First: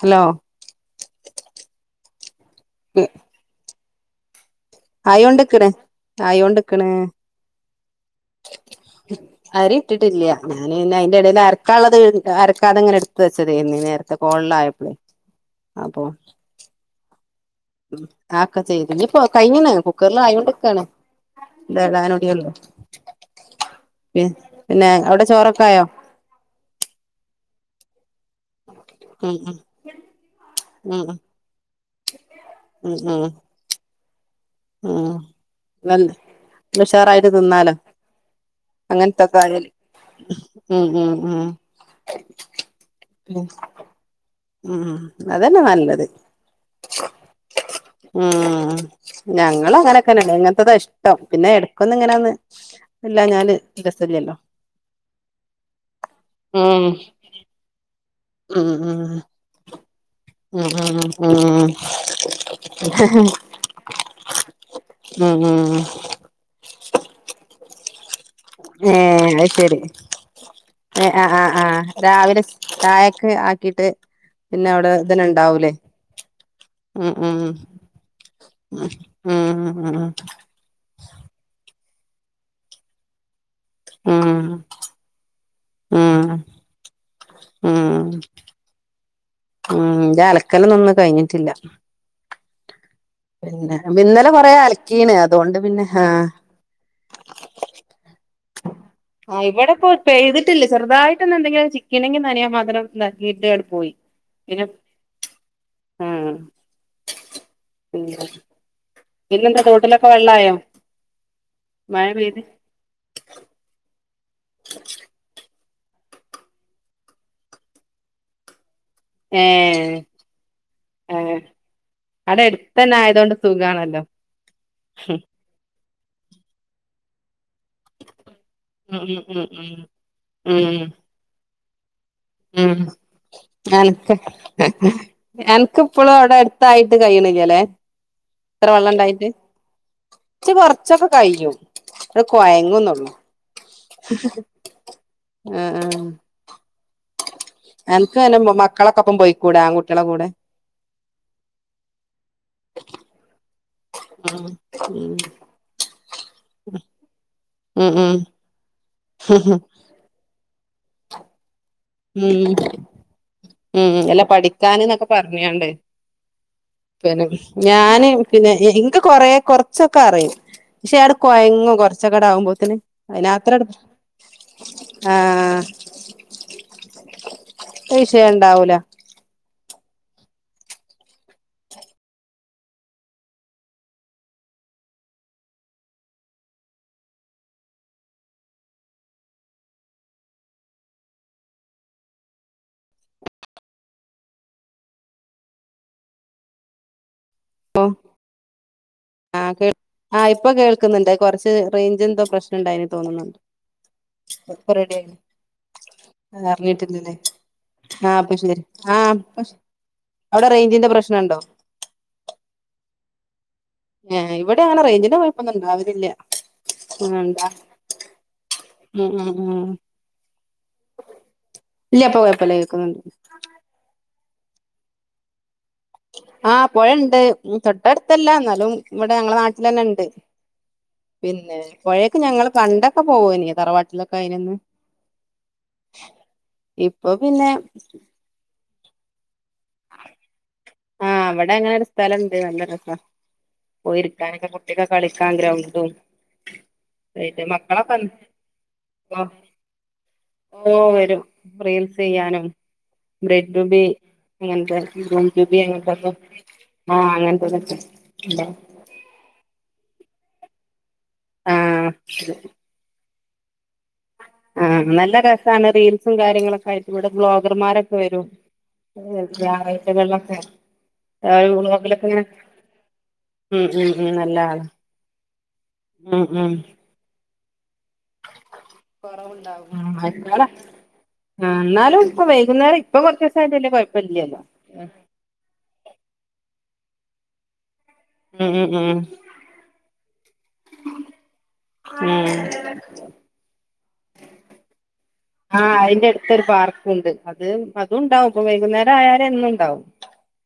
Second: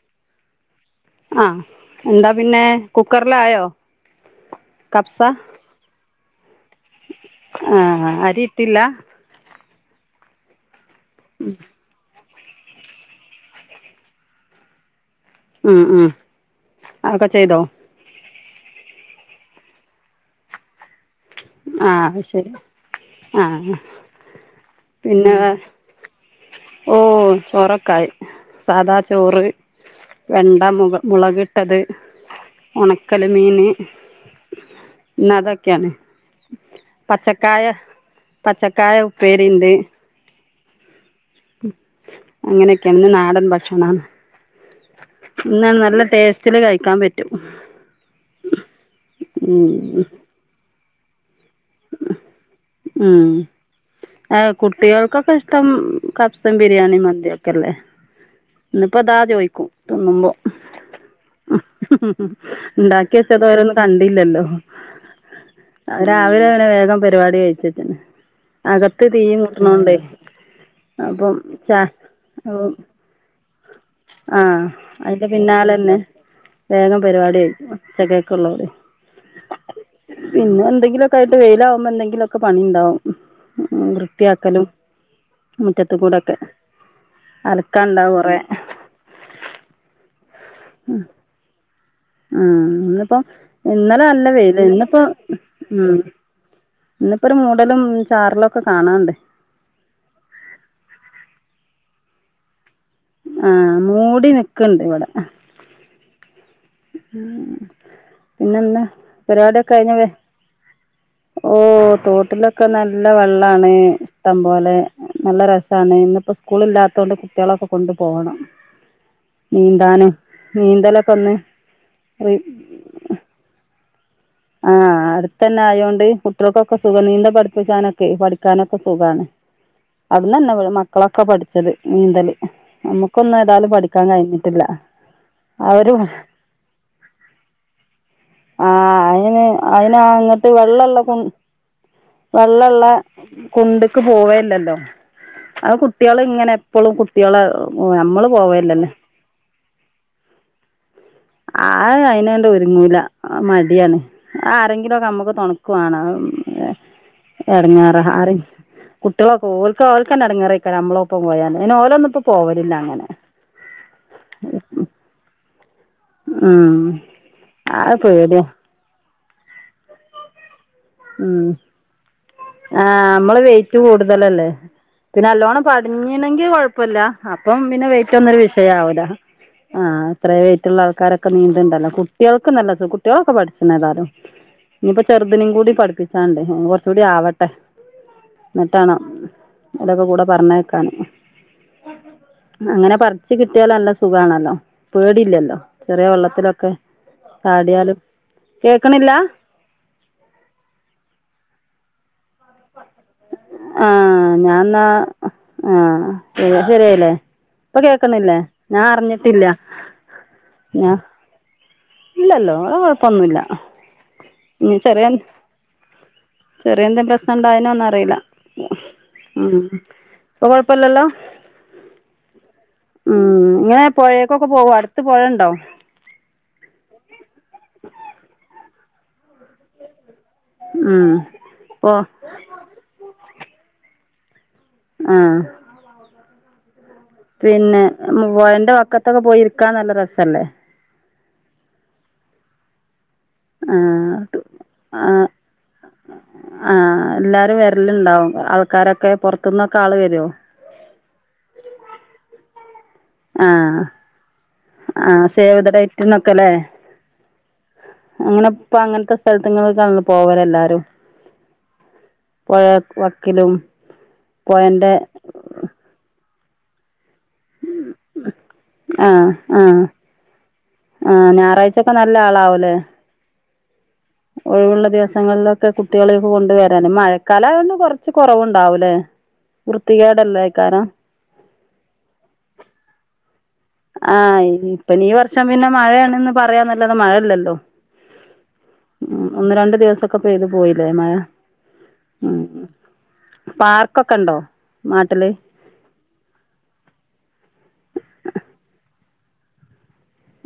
hello ആഹ് എന്താ പിന്നെ കുക്കറിലയോ ആയൊണ്ട്ക്ക്ണ് ആയോണ്ട് ണ് ആ അരി ഇട്ടില്ല ആര് ട്ടിട്ടില്ല ഞാന് പിന്നെ അയ്ന്റെ എടേൽ അരക്കാൻള്ളത് അരക്ക അതെങ്ങനെ എടുത്ത് വച്ചതായിനി നേരത്തെ കോളില് ആയപ്പളേ ഉം ഉം അതൊക്കെ ചെയ്തോ ആ ഒക്കെ ചെയ്ത് ഇപ്പൊ കൈഞ്ഞിന് കുക്കർൽ ആയൊണ്ടിക്കാണ് ആ ഇത്ഇടാനോടിള്ളൂ ശരി ആ പി പിന്നെ അവിടെ ചോറൊക്കെ ആയോ ഓ ചോറോക്കായി സാദാ ഉം ചോറ് വെണ്ട മുക ഉം ഉം മുളകിട്ടത് ഉണക്കല് മീന് ആഹ് വെന്ദ ഉഷാറായിട്ട് പച്ചക്കായ തിന്നാലോ പച്ചക്കായ അങ്ങനത്തൊക്കെ ആയല് ഉം ഉം അങ്ങനെയൊക്കെ ആണ് ഇന്ന് നാടൻ ഉം ഭക്ഷണം ആണ് ഉം അതന്നെ നല്ലത് കഴിക്കാൻ പറ്റും ഉം ഞങ്ങൾ അങ്ങനെക്കന്നാണ് ഇങ്ങനത്തെത ഇഷ്ടം പിന്നെ എടക്കൊന്ന് ഇങ്ങനൊന്ന് ഇല്ലഞാല് ഏ കുട്ടികൾക്കൊക്കെ ഇഷ്ടം കഫ്സേം ഉം ബിരിയാണിം മന്തിയൊക്കെല്ലേ ഉം ഇിന്നിപ്പോ അതാ ഉം ചോദിക്കും തിന്നുമ്പോ ഉം ഉം ഉണ്ടാക്കി വച്ചത് ഓരൊന്നും കണ്ടില്ലല്ലോ ഉം ഉം ഉം രാവിലന്നെ വേഗം പരിപാടി കഴിച്ചിട്ട് ഏ അത് ശരി ഏ ആ അപ്പം ആ ആ ച രാവിലെ ചായക്ക് ആക്കിട്ട് ആഹ് പിന്നെ അവിടെ ഇതന്നെ അതിന്റെ ഇണ്ടാവൂലേ പിന്നാലന്നെ വേഗം ഉം ഉം പരിപാടിയായി ഉച്ചക്കക്കൊ ഉം ഉം പിന്നെ എന്തെങ്കിലുംക്കെ ആയിട്ട് വെയില ലാകുമ്പ എന്തെങ്കിലും ഒക്കെ പണി ഇണ്ടാവും ഉം വൃത്തിയാക്കലും മുറ്റത്തെ ഉം കൂടെയോക്കെ അലക്കാൻ ഇണ്ടാവും മ്മ് ന്റെ അലക്കലന്നൊന്നും ഒന്നും കയിഞ്ഞിട്ടില്ല ആ ഇന്നിപ്പോ ഇന്നലെ നല്ല കൊറേ വെയിലായിരുന്ന് ഇന്നിപ്പോ അലക്കീണ് അതുകൊണ്ട് പിന്നെ ഉം ആഹ് ഇന്നിപ്പൊ ഒരു മൂടലും ചാറലൊ ആ് ഇവിടെപ്പോൊ പഴ്തിട്ടില്ല ചെറുതായിട്ടൊന്ന എന്തെങ്കിലും ചിക്കനെങ്കും നനിയ മാത്രം ഹീടെടെ ആഹ് പോയി മൂടി പിന്നെ നിക്ക്ണ്ട് ഇവിടെ ആ പിന്നെന്താ എന്തെന്താ തോട്ടിലൊക്കെ വെള്ളായോ ഓ മഴ പെയ്ത് തോട്ടിലൊക്കെ നല്ല വെള്ളാണ് ഇിട്ടം പോലെ നല്ല രസമാണ് ഇന്നിപ്പോ സ്കൂളല്ലാത്ത കൊണ്ട് കുട്ടികളൊക്കെ കൊണ്ടു പോോകണം ഏ നീന്താനും നീന്തലൊക്കെ ഏ ഒന്ന് അവിടെ അടുത്തന്നെ ആയത കൊണ്ട് സുഖമാണല്ലോ ആഹ് അടുത്ത തന്നെ ആയതോണ്ട് കുട്ടികൾക്കൊക്കെ സുഖ നീന്ത പടു ാനൊക്കെ പഠിക്കാനൊക്കെ ഉം ഉം സുഖമാണ് ഉം അത്ന്ന്ന്നെ മക്കളൊക്കെ പഠിച്ചത് നീന്തല് ഉ നമുക്കൊന്നും ഏതായാലും പഠിക്കാൻ എനക്ക് കഴിഞ്ഞിട്ടില്ല എനക്ക് അവര് ഇപ്പളും അവിടെ അടുത്തായി കല്ലേ ആ എത്ര വെള്ളംണ്ട അയിന് അയിന് അങ്ങട്ട് പ വെള്ളള്ള വറച്ചൊക്കെ കു കഴിയും അത് വെള്ളള്ള കൊയങ്ങുന്നുള്ളു കൊണ്ടക്ക് പോവല്ലല്ലോ ആ അത് ആ കുട്ടികൾ ഇങ്ങനെ എപ്പളും കുട്ട്യാളെ എനക്ക് നമ്മള് പിന്നെ പോവേല്ലല്ലോ മക്കളൊക്കെൊപ്പം പോയിക്കൂടെ ആ കുുട്ടികളെ കൂടെ ആ അയിനന്റെ ഒരുങ്ങൂല മടിയാണ് ഉം ആരെങ്കിലുംൊക്കെ നമ്മുക്ക് തുണുക്കുവണോ ഉം ഉം എടങ്ങാററി ഉം കുട്ടികളൊക്കെഓക്ക ഓൽക്കന്നെ ഇടങ്ങറക്ക നമ്മള ഒപ്പം പോയല്ല ഉം ഉം അല്ല പഠിക്കൻന്നൊക്കെ പറഞ്ഞാണ്ട് ഉം പിന്നെ അത് ഞാന് പേടിയാ പിന്നെ ഇനിക്ക് കൊറ കുറച്ചൊക്കെ അറും പക്ഷേ അട ഉം കോയങ്ങ കൊറച്ചൊക്കെട ആകുമ്പോത്തനെ ആ നമ്മള് അതിനന്ത്രട വെയിറ്റ് കൂടുതലല്ലേ പിന്നെ അല്ലോണം പഠഞ്ഞണെങ്കി കൊഴപ്പില്ല അപ്പം പിന്നെ വിഷയം വെയിറ്റ്ന്നരു ഉണ്ടാവൂല വിഷയവല ആഹ് അത്ര വേറ്റുള്ള ആൾക്കാരൊക്കെ നീണ്ടണ്ടല്ലോ കുട്ടികൾക്കും നല്ല കുട്ടികളൊക്കെ പഠിച്ചുന്ന ഏതാലും ഇനിയിപ്പ ചെറുദിനും കൂടി പഠിപ്പിച്ചാണ്ട് കുറച്ചുകൂടി ആവട്ടെ എന്നെറ്റാണോ ഇതൊക്കെ കൂടെ പറഞ്ഞേക്കാണ് അങ്ങനെ പറച്ച്ു കിട്ടിയാലല്ല സുഖമാണല്ലോ പേടില്ലല്ലോ ചെറിയ വെള്ളത്തിലൊക്കെ ചാടിയാലും കേൾക്കണില്ല ആഹ കേ ആ ഇപ്പൊ കേൾക്കുന്നുണ്ട് കുറച്ച് റേഞ്ച് എന്തോ പ്രശ്നം ണ്ടായിനി തോന്നുന്നുണ്ട് ആ ഇപ്പൊ ഞൻന്നാ റെഡി ആയി ആഹ ശരിയല്ലേ അറിഞ്ഞിട്ടില്ലല്ലേ ഇപ്പൊ ആഹ് അപ്പൊ കേക്കുന്നില്ലേ ശരി ഞാൻ ആഹ് അറിഞ്ഞിട്ടില്ല അവിടെ റേഞ്ചിന്റെ ഞാൻ പ്രശ്നംുണ്ടോ ഇല്ലല്ലോ കൊഴപ്പൊന്നുമല്ല ഏഹ് ഇവിടെ ഇനി അങ്ങനെ ചെറിയ റേഞ്ചിന്റെ കൊഴപ്പൊന്നും ഉണ്ടാവലില്ല ചെറിയ എന്തേും ആഹ് പ്രശ്നം ഇണ്ടാ ഇണ്ടായനോ ഒന്നും അറിയില്ല ഉം ഉം ഉ ഉം ഇപ്പൊ കൊഴപ്പല്ലല്ലോ ഇല്ല ഇപ്പൊ കൊഴപ്പല്ല കേക്കുന്നുണ്ട് ഉം ഇങ്ങനെ പുഴേക്കൊക്കെ പോകോ അടുത്ത പുഴുണ്ടോ ആഹ് പൊഴണ്ട് തൊട്ടടുത്തല്ല എന്നാലും ഇവിടെ ഞങ്ങളെ നാട്ടിൽ തന്നെ ഉണ്ട് ഉം പിന്നെ ഓ പുഴയക്ക് ഞങ്ങള്ൾ കണ്ടൊക്കെ പോവന തറവാട്ടിലൊക്കെ അയിൊന്ന് ആഹ പിന്നെ മന്റെ ക്കത്തൊക്കെ പോയിരിക്കാൻ നല്ല രസല്ലേ ആഹ് അവിടെ അങ്ങനെൊ ഒരു സ്ഥലംുണ്ട് നല്ല രസ ആഹ് പോയിക്കാക്ക കുട്ടിക്ക കളിക്കാങ്ക്ര വണ്ടും ആഹ എല്ലാരും വിരലണ്ടാവും ആൾക്കാരൊക്കെ ഓ പുൊറത്തുന്നൊക്കെ ആള് വരുവോ ഓ വരും റീൽസ് ചെയ്യാനും ആഹ് ബ്രെഡ് ൂബി അങ്ങനത്തെ ഗൂ ൂബി അങ്ങനത്തെ ക്കെല്ലേ അങ്ങനെപ്പ അങ്ങനത്തെ സ്ഥല നിങ്ങള പോവല എല്ലാരും ആഹ് പുഴ വക്കിലും ആഹ പൊഴന്റെ നല്ല രസമാണ് റീൽസും കാര്യങ്ങളൊക്കെ ആയിട്ട് ഇവിടെ ബ്ലോഗർമാരൊക്കെ വരും ഏ ആഹ് ആഹ് ഞായാറാഴച ആഹ് ഞായറാഴ്ചൊക്കെ വെള്ളൊക്കെഊണുമക്കലൊക്കെ നല്ല ആളാവൂലേ ഒഴിവുള്ള ദിവസങ്ങളിലൊക്കെ കുട്ടികളെ ഉം ഒക്കെ ഉം കൊണ്ടുവരാൻ മഴക്കാലമായോണ്ട് കൊറച്ച് കുറവുണ്ടാവലേ കൊറവുണ്ടാവും ആ മറ്റാള വൃത്തികേടെല്ല ആക്കാരം ആ എന്നാലും ഇപ്പ വൈകുന്നേരം ഇപ്പൊ കൊറച്ച് ദിവസായിട്ട് വല്യ കൊഴപ്പല്ല്യല്ലോ ആഹ് ഇനിപ്പ ഈ വർഷം പിന്നെ മഴയാണെന്ന് പറയാനല്ലാത മഴയില്ലല്ലോ ഉം ഉം ഉം ക്കെ പെയ്തു പോയില്ലേ മഴ ഉം ൊക്കെ ഉണ്ടോ നാട്ടില് ആഹ് അതിന്റെ അടുത്തരു പാർക്കുണ്ട് അത് അതും ഉണ്ടാവും ഇപ്പൊ വൈകുന്നേരം ആയാലും എന്നും ഉണ്ടാവും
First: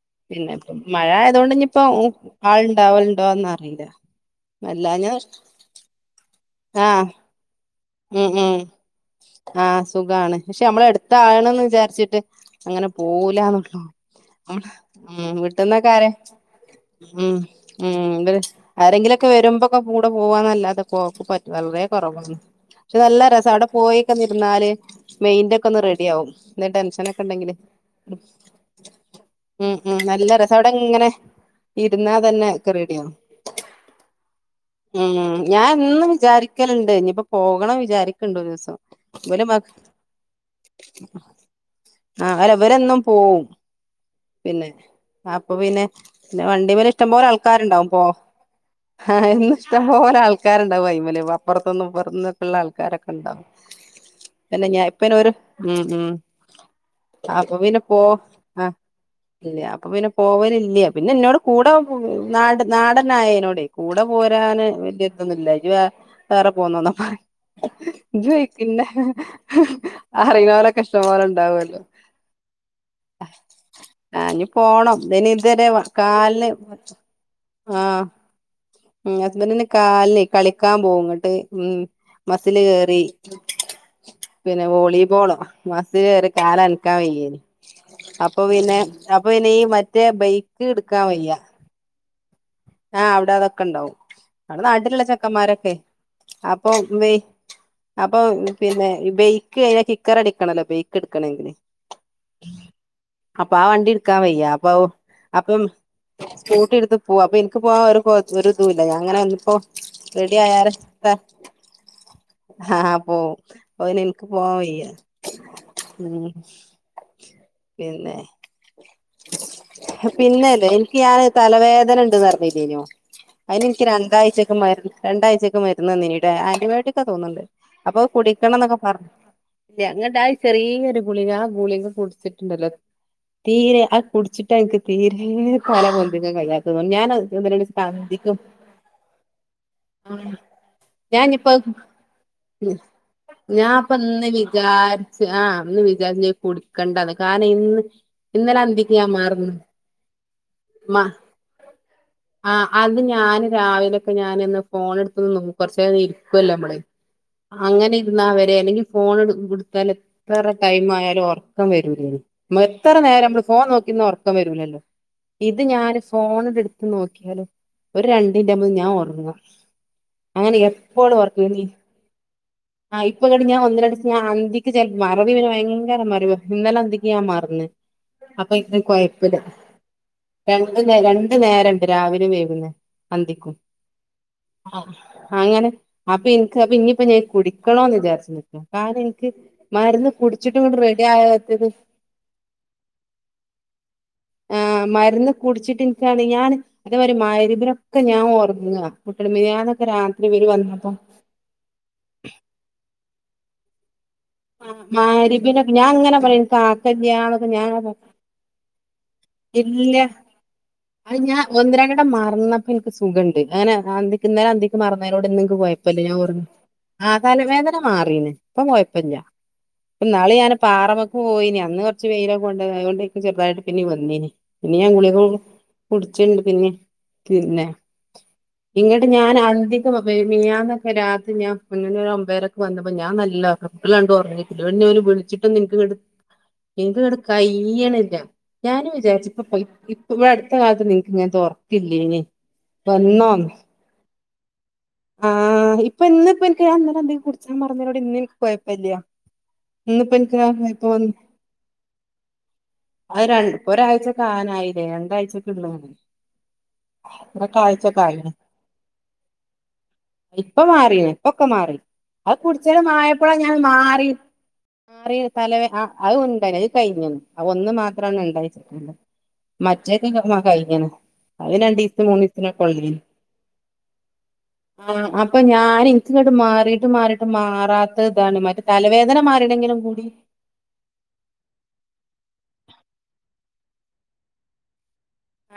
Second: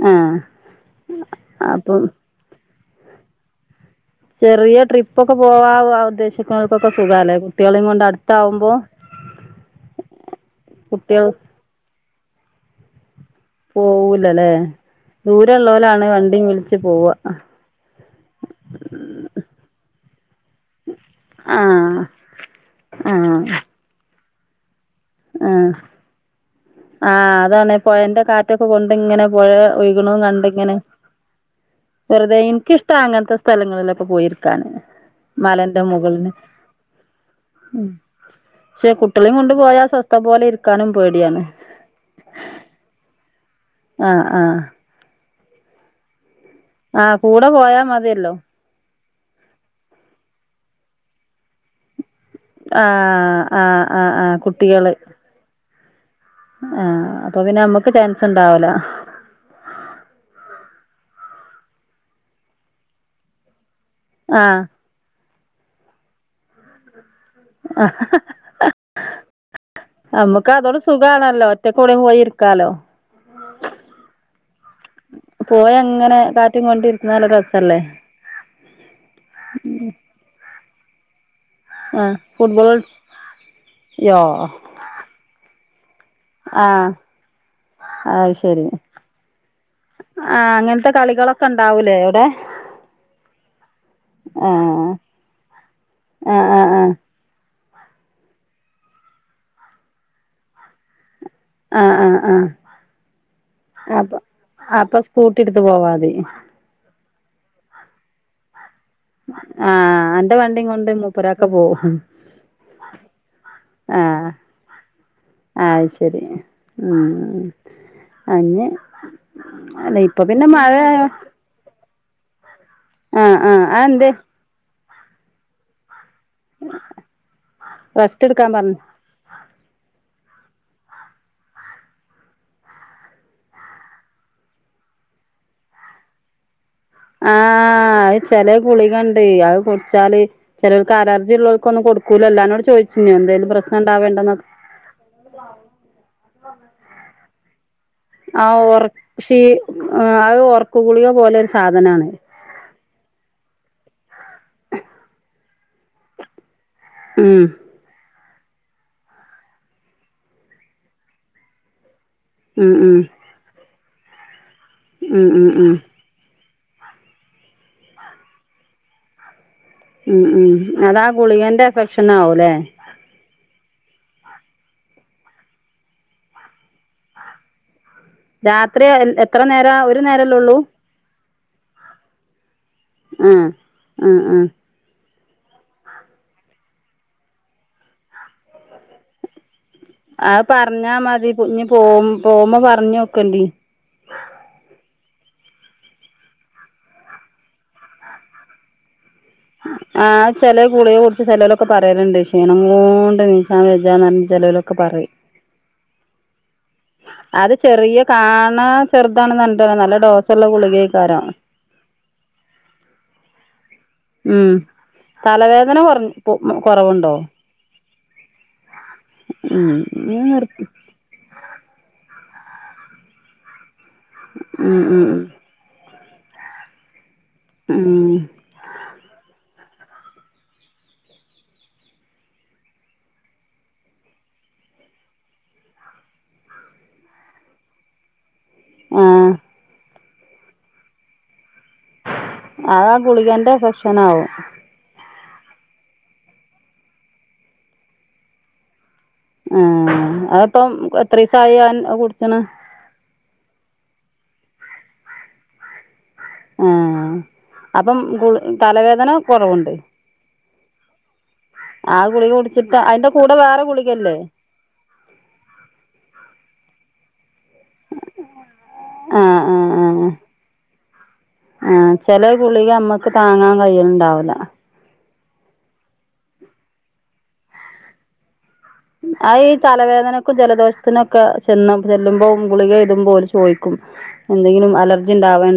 ആഹ് പിന്നെ ഇപ്പ മഴ ആയതൊണ്ട് ഇനിയിപ്പോ അപ്പം ആൾ ഉണ്ടാവലുണ്ടാന്ന് അറിയില്ല ചെറിയ അല്ലാഞ്ഞ ട്രിപ്പ് ഒക്കെ പോവാ ആ ഉദ്ദേശിക്കുന്നക്കൊക്കെ ആഹ് സുഖാണ് ഉം ഉം ആ സുഖാണ് പക്ഷെ നമ്മള് അടുത്ത കുട്ടികൾ ആകണംന്ന് വിചാരിച്ചിട്ട് അങ്ങനെ പോ പോവൂലല്ലേ ട്ടന്നൊക്ക ദൂരള്ളോലാണ് വണ്ടിയും വിളിച്ച് പോവാ ആരെങ്കിലും ഒക്കെ വരുമ്പോ ഒക്കെ കൂടെ പോവാന്നല്ലാതെ പോക്ക് വളരെ ആഹ് കുറവാണ് പക്ഷെ നല്ല ആഹ് രസം അവിടെ പോയിക്ക ഇരുന്നാല് മെയിൻ്റ് ഒക്കെ ആഹ് ഒന്ന് റെഡി ആവും എന്ത് ടെൻഷനൊക്കെ ആഹ് ഉണ്ടെങ്കില് അതാണ് പൊഴേന്റെ കാറ്റൊക്കെ കൊണ്ട് ഇങ്ങനെ പൊഴ ഉം ഉം ഒഴുകണതും നല്ല രസം അവിടെ കണ്ടിങ്ങനെ എങ്ങനെ ഇരുന്നാ വെറുതെ തന്നെ ഒക്കെ എനിക്കിഷ്ടാ റെഡിയാ അങ്ങനത്തെ സ്ഥലങ്ങളിലൊക്കെ പോയിരിക്കാന് ഉം ഞാൻ മലന്റെ എന്നും മുകളില് വിചാരിക്കും ക്കലുണ്ട് ഇനിപ്പോ പോകണം വിചാരിക്കണ്ട് ഒരു ദിവസം പക്ഷെ കുട്ടികളെയും കൊണ്ട് പോയാ സ്വസ്ഥ പോലെ ഇരിക്കാനും പേടിയാണ് അവര് അവരെന്നും പോവും ആഹ്ആഹ് പിന്നെ അപ്പൊ പിന്നെ പിന്നെ വണ്ടി മൽ ഇഷ്ടംപോലെ കൂടെ പോയാ ആൾക്കാരുണ്ടാവും പോ മതിയല്ലോ ഹ ഹ് ഇന്ന് ഇഷ്‌ടം പോലെ ആൾക്കാരുണ്ടാവും അതിൻമേല് അപ്പുറത്തുന്നും ഇപ്പുറത്ത് നിന്നും ള്ള ആൾക്കാരൊക്കെ ആഹ് ഉണ്ടാവും ആഹ് ആഹ് ആഹ് പിന്നെ ഞാ ഇപ്പനരു ഉം ഉം ആഹ അപ്പൊ പിന്നെ നമ്മുക്ക് ചാൻസ് ആ ഉണ്ടാവൂല ഇല്ല അപ്പൊ പിന്നെ പോവലില്ല പിന്നെ എന്നോട് കൂടെ നാട് നാടനായോട് കൂടെ ആഹ് പോരാന് വലിയ ഇതൊന്നുംല്ല ഇവ വേറെ പോന്നതാ ജോയിക്കന്ന അറിയാവുന്നലെ ഇഷ്ടം പോലെ ഇണ്ടാവല്ലോ ക്കാലോ ആ ആ ഇനി പോണം ഇനി ഇതുവരെ പോയി അങ്ങനെ കാലിന് കാറ്റും കൊണ്ട് ഇരിക്കുന്ന നല്ല രസല്ലേ ആ ഉം ഹസ്ബൻൻ്റിൻ്റെ കാലിലെ കളിക്കാൻ പോവും ഇങ്ങോട്ട് ആഹ് മസൽ ഫുട്ബോൾ കളിച്ച് കയറി യോ പിന്നെ വോളിബോളോ ഇതുവരെ കാല് ആഹ് അനക്കാൻ വയ്യാരുന്നു അത് അപ്പൊ ശരി പിന്നെ അപ്പൊ ഇനി മറ്റേ ആഹ് ബൈക്ക് അങ്ങനത്തെ എടുക്കാൻ വയ്യാ കളികളൊക്കെ ഉണ്ടാവൂലേ അവിടെ ആഹ് അവിടെ അതൊക്കെ ഉണ്ടാവും അടെ ആഹ് നാട്ടിലുള്ള ചെക്കന്മാരൊക്കെ ആഹ് ആഹ് അപ്പൊ അപ്പൊ പിന്നെ ബേക്ക് കഴിഞ്ഞാ കിക്കർ അടിക്കണല്ലോ ബേക്ക് എടുക്ക ആ ആ ആഹ് അപ്പൊ ആ വണ്ടി അപ്പൊ എടുക്കാൻ വയ്യാ അപ്പൊ സ്കൂട്ടി എടുത്ത് അപ്പം പോവാതി സ്‌കൂട്ടി എടുത്ത് പോവാ അപ്പൊ എനിക്ക് പോവാ ഒരു ഒരു ഇതുല്ലാ അങ്ങനെ ഒന്നിപ്പോ ആഹ് അന്റെ റെഡി വണ്ടിയും ആയാല് കൊണ്ട് മൂപ്പരാക്ക പോവും ആഹ പോവും ഓന് എനിക്ക് ആഹ് പോവാൻ വയ്യ അത് ഉം ശരി ഉം പിന്നെ അന്നെ പിന്നെല്ലേ എനിക്ക് ഞാന് തലവേദന ഉ [unintelligible] ആഹ് ആഹ് അതിന് എനിക്ക് അതെന്തേ രണ്ടാഴ്ചക്കു രണ്ടാഴ്ചക്കെ മരുന്ന് തന്നിനു ആന്റിബയോട്ടിക്ക തോന്നുന്നുണ്ട് അപ്പൊ റസ്റ്റ് എടുക്കാൻ കുടിക്കണംന്നൊക്കെ പറഞ്ഞു പറുല്ലങ്ങ ചെറിയൊരു ഗുളിക ആ ഗുളി കുടിച്ചിട്ടുണ്ടല്ലോ തീരെ ആ കുടിച്ചിട്ട് എനിക്ക് തീരെ തല പൊന്തിക്ക കഴിയ ഞൻ ആഹ് അത് മുലളതിക്കും ചെല ഗുളികണ്ട് അത് കുടിച്ചാല് ചിലർക്ക് അലർജി ഞാനിപ്പ ഉള്ളോർക്കൊന്നും കൊടുക്കൂലല്ലോ അന്നോട് ചോദിച്ചിനോ എന്തേലും ഞാൻ പ്രശ്നം അപ്പൊ ഇന്ന് ഉണ്ടാവേണ്ടന്നൊക്കെ വിചാരിച്ച് ആഹ് ഒന്ന് വിചാരിച്ചടി കണ്ടാ കാരണം ഇന്ന് ഇന്നെല അന്തിക്ക് ഞാൻ കൃഷീ മറന്ന് ആ അത് ഒറക്ക ഗുളിക പോലെ ഒരു സാധനാണ് ആ അത് ഞാന് രാവിലെ അപ്പോ ഞാനിന്ന് ഫോണെടുത്ത് നോ കുറച്ച് നേരം ഇരിക്കുവല്ലോ നമ്മള് ഉം അങ്ങനെ ഇരുന്നാ വരെ അല്ലെങ്കിൽ ഫോൺ കൊടുത്താല് വേറെ ടൈം ആയാലും ഉറക്കം വരൂലന് നമ്മള് ഉം എത്ര ഉം നേരം നമ്മള് ഫോൺ നോക്കിയിരുന്നാ ഉറക്കം വരൂലല്ലോ ഉം ഉം ഇത് ഉം ഞാന് ഫോണ് എടുത്ത് നോക്കിയാലോ ഒരു രണ്ട് മിനിറ്റ് ആകുമ്പോഴേക്ക് ഞാൻ ഉറങ്ങുവാ ഉം ഉം അങ്ങനെ അതാ എപ്പോഴും ഉറക്കം നീ ഗുളികേൻ്റെ എഫെക്ഷൻ ആവും അല്ലേ ആ ഇപ്പൊ ഞാൻ ഒന്നിലടി ഞാൻ അന്തിക്ക് ചെ മറവി ഒരു ഭയങ്കര മറവിയാ ഇന്നലെ അന്തിക്ക് ഞാൻ മറന്ന് ഇപ്പോ പിന്നെ രാത്രി കുഴപ്പവില്ല എത്ര നേരം ഒരു നേരമല്ലേ ഉള്ളൂ രണ്ട് നേര രണ്ട് നേരമുണ്ട് രാവിലെയും വൈകുന്നേരവും ആഹ് ആഹ് ആഹ് അങ്ങനെ അപ്പൊ എനിക്ക് അപ്പൊ ഇനിയിപ്പോ ഞാൻ കുടിക്കണോന്ന് വിചാരിച്ച് നിക്കുവാ കാരണം എനിക്ക് മരുന്ന് അത് കുടിച്ചിട്ടും ഇങ്ങട് പറഞ്ഞാ റെഡി മതി ഇനി ആകാത്തത് പോ പോവുമ്പോ പറഞ്ഞ് നോക്ക് എങ്കില് ആ മരുന്ന് കുടിച്ചിട്ട് എനിക്കാണ് ഞാൻ അതേമാതിരി മരുന്നിലൊക്കെ ഞാൻ ഒർങ്ങുക ആ ചെല ഗുളിക കുടിച്ച് ചെലലൊക്കെ പറയയുന്നുണ്ട് ക്ഷീണം കൊണ്ട് എണീക്കാൻ കഴിയില്ലന്ന് പറ - ചെലവലൊക്കെ പറയും മഗ്‌രിബിനൊക്കെ ഞാൻ അങ്ങനെ പറയും എനിക്ക് ആ കല്യാണൊക്കെ അത് ഞാൻ ചെറിയ കാണാൻ- ചെറുതാണ് എന്തുവാ നല്ല ഇല്ല ഡോസ് ഉള്ള ഗുളികയാ അത് ഞാൻ ഒന്ന് രണ്ട് എണ്ണം മറന്നപ്പോ എനിക്ക് സുഖം ഉണ്ട് ഇന്നലെ ഉം അന്തിക്ക് മറന്നവരോട് ഇന്ന് നിങ്ങക്ക് തലവേദന കൊഴപ്പമില്ല ഞാൻ ഓർമ്മി കൊറഞ്ഞ് - ആ കൊറവുണ്ടോ തലവേദന മാറി പിന്നെ ഇപ്പം കൊയപ്പില്ലാ ഉം ഇന്നാളി നിർ ഞാൻ പാറമക്ക് പോയിനി അന്ന് പ - കുറച്ച് വെയിലൊക്കെ കൊണ്ടായിരുന്നു അതുകൊണ്ടാ ഇപ്പ ചെറുതായിട്ട് പനി വന്നീനെ പിന്നെ ഉം ഞാൻ ഉം ഗുളിക- കുടിച്ചിണ്ട് പിന്നെ പിന്നെ ഉം ഇങ്ങോട്ട് ഞാൻ അന്തി - മിനിഞ്ഞാന്നൊക്ക രാത്രി ഞാൻ മുന്നെ ഒരു ഒമ്പേരൊക്കെ വന്നപ്പോ ഞാൻ നല്ല [unintelligible] കണ്ടണ്ട് ഉറഞ്ഞി വിളിച്ചിട്ടും നിനക്ക് ഇങ്ങട് നിങ്ങക്ക് അങ്ങട് കയ്യണില്ല ഞാനും വിചാരിച്ചു ആഹ് ഇപ്പ പോയി ഇപ്പ ഇവിടെ അടുത്ത കാലത്ത് നിങ്ങക്ക് ഇങ്ങനത്തെ ഓർമ ത്തില്ലെഞ്ഞേ അത് ആ വന്നോ ഗുളികന്റെ എഫക്ഷനാവും ആഹ് ഇപ്പൊ ഇന്ന് ഇപ്പഴത്തെയാ ഇന്നലെ നീ കുടിച്ചാൻ പറഞ്ഞോനോട് ഇന്ന് നിനക്ക് കൊഴപ്പവില്ലിയോ ആ അതപ്പം എത്ര ദിവസമായി അവൻ കുടിച്ചണ് അത് ര ഒരാഴ്ച ഒക്കെ ആകാനായില്ലേ രണ്ടാഴ്ചക്ക് ഉള്ള അയ് - ആ അപ്പം തലവേദന കൊറവുണ്ട് ഇപ്പം മാറിയെ ഇപ്പൊക്കെ മാറി ആ ഗുളിക അത് കുടിച്ചിട്ട് കുടിച്ചനും അതിന്റെ കൂടെ മായപ്പോഴാ ഞാൻ വേറെ മാറി ഗുളികല്ലേ മാറി തലേവെ അത് ഉണ്ടായിനെ അത് കഴിഞ്ഞു അത് ഒന്നു മാത്രമാണ് ഉണ്ടായിച്ചിട്ടത് ആഹ് ആഹ് ആഹ് മറ്റേക്കെ ആ കഴിഞ്ഞാണ് അന് രണ്ടു ദിവസ മൂന്ന് ദിവസ [unintelligible] കൊള്ളി തയ്യൽ ഉണ്ടാവില്ല ആ അപ്പൊ ഞാൻ എനിച്ച് ഇങ്ങോട്ട് മാറിട്ടും മാറിട്ടും മാറാത്ത ഇതാണ് മരു - ആ ഈ തലവേദനക്കും ജലദോഷത്തിനൊക്കെ ചെന്ന് ചെല്ലുമ്പോ ഗുളിക തരുമ്പോ ഓല് ചോദിക്കും എന്തെങ്കിലും അലർജി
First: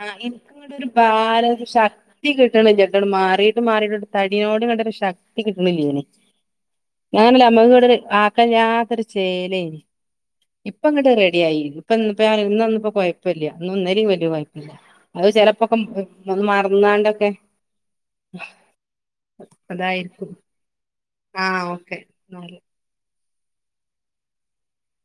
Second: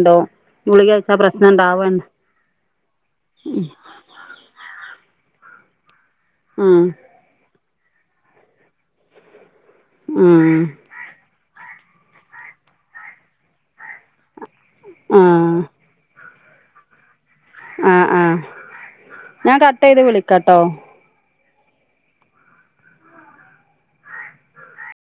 ആഹ് ഇൻക്ക്ങ്ങട്ടാെര് ഗുളിക കഴിച്ചാ ഭാര പ്രശ്നം ഒര് ഉണ്ടാവ ശക്തി കിട്ട്ണില്ല്യട്ടൊട് മാറീട്ടും മാറീട്ടുംണ്ട് തടിനോട് [unintelligible] ന്ഷ ക്തി കിട്ട്ണില്ലേനി ആഹ് ഞാനല്ല അമ്മക്ക്ങ്ങട്ടൊര് ആക്കല്ലാത്തൊര് ചേലേ ആഹ് ഇപ്പങ്ങട്ട് റെഡ്യായി ഇപ്പന്ന് ഇപ്പ ഞാ ഇന്നാെന്നുംപ്പം കൊയ്പ്പല്ല്യാ ഇന്നും ഇന്നലിം വല്യ കൊയ് പ്പല്ല അത് ആഹ് ചെലപ്പാെക്കെ [unintelligible] മറ്ന്നാണ്ടൊക്കെ ആഹ് ആഹ് ഞാൻ കട്ടെയ്ത് വിളിക്കട്ടോ ആഹ് ഓക്കെ ന്നാല്